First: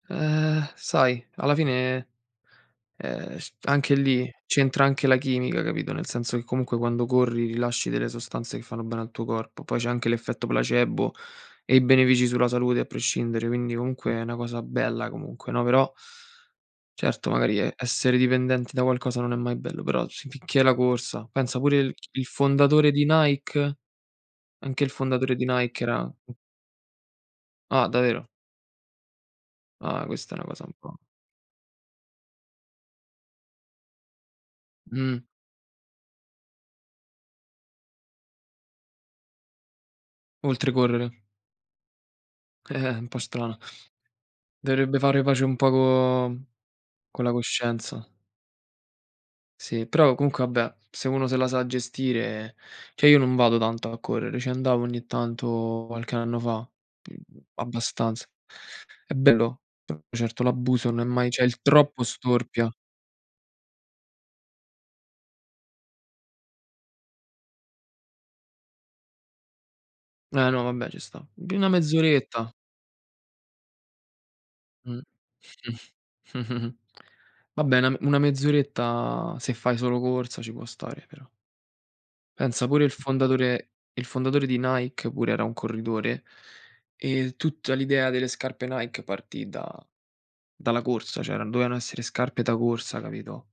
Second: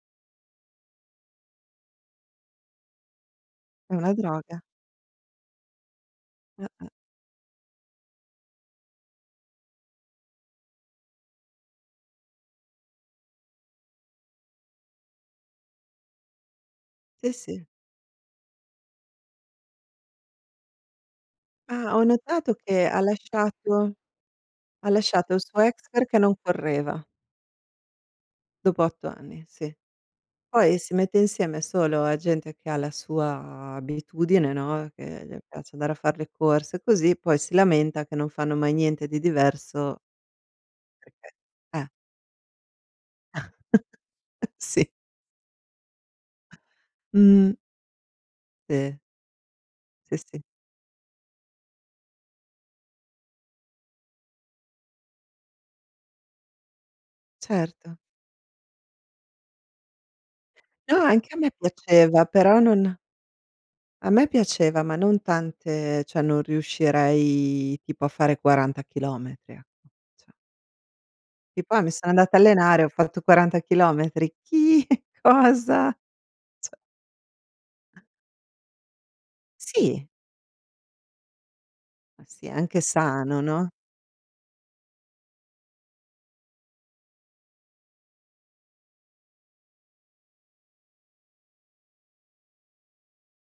Ehm, sai alla fine, ehm, c È anche una lì, droga. c'entra anche la chimica capito? Nel senso che comunque Eh-eh. quando corri, rilasci delle sostanze che fanno bene al tuo corpo. Poi c'è anche l'effetto placebo e i benefici sulla salute a prescindere quindi comunque è una cosa bella comunque, no? Però certo Sì, magari sì. e essere dipendenti da qualcosa non è mai bello, però si finché è la corsa, pensa pure Ah. i Ho il notato che fondatore ha di Nike? lasciato Anche il ha lasciato fondatore il di suo Nike ex era perché non correva. Ah davvero? Dopo 8 anni, sì. Ah. Questa è una cosa un Poi si po' mette insieme solo a gente che ha la sua abitudine, no, Mh. che le piace andare a far le corse così, poi si lamenta che non fanno mai niente di diverso Oltre correre. Perchè, eh. Eh-eh, un po' strana. Sì. Dovrebbe fare pace un po' co co la Mh. coscienza. Sì. Sì, però Sì, sì. comunque vabbè, se uno se la sa gestire, cioè io non vado tanto a correre, ci andavo ogni tanto qualche anno fa, [unintelligible] Certo. abbastanza. È bello, no certo l'abuso No, non è mai anche a c'è me il troppo piaceva però storpia. non a me piaceva, ma non tante cioè non riuscirei tipo a fare 40 km ecco, cioè Eh no vabbè, ci sta. Uhm, Che una poi mi sono andata a mezz'oretta. allenare, ho fatto 40 km. Chi? Mh. Cosa? Cioè. Vabbè, na una mezz'oretta se fai solo Sì. corsa ci può stare però. Ma sì, è Pensa anche pure il sano, no? fondatore il fondatore di Nike pure era un corridore. Ehm, tutta l'idea delle scarpe Nike partì da dalla corsa, cioè dovevano essere scarpe da corsa, capito?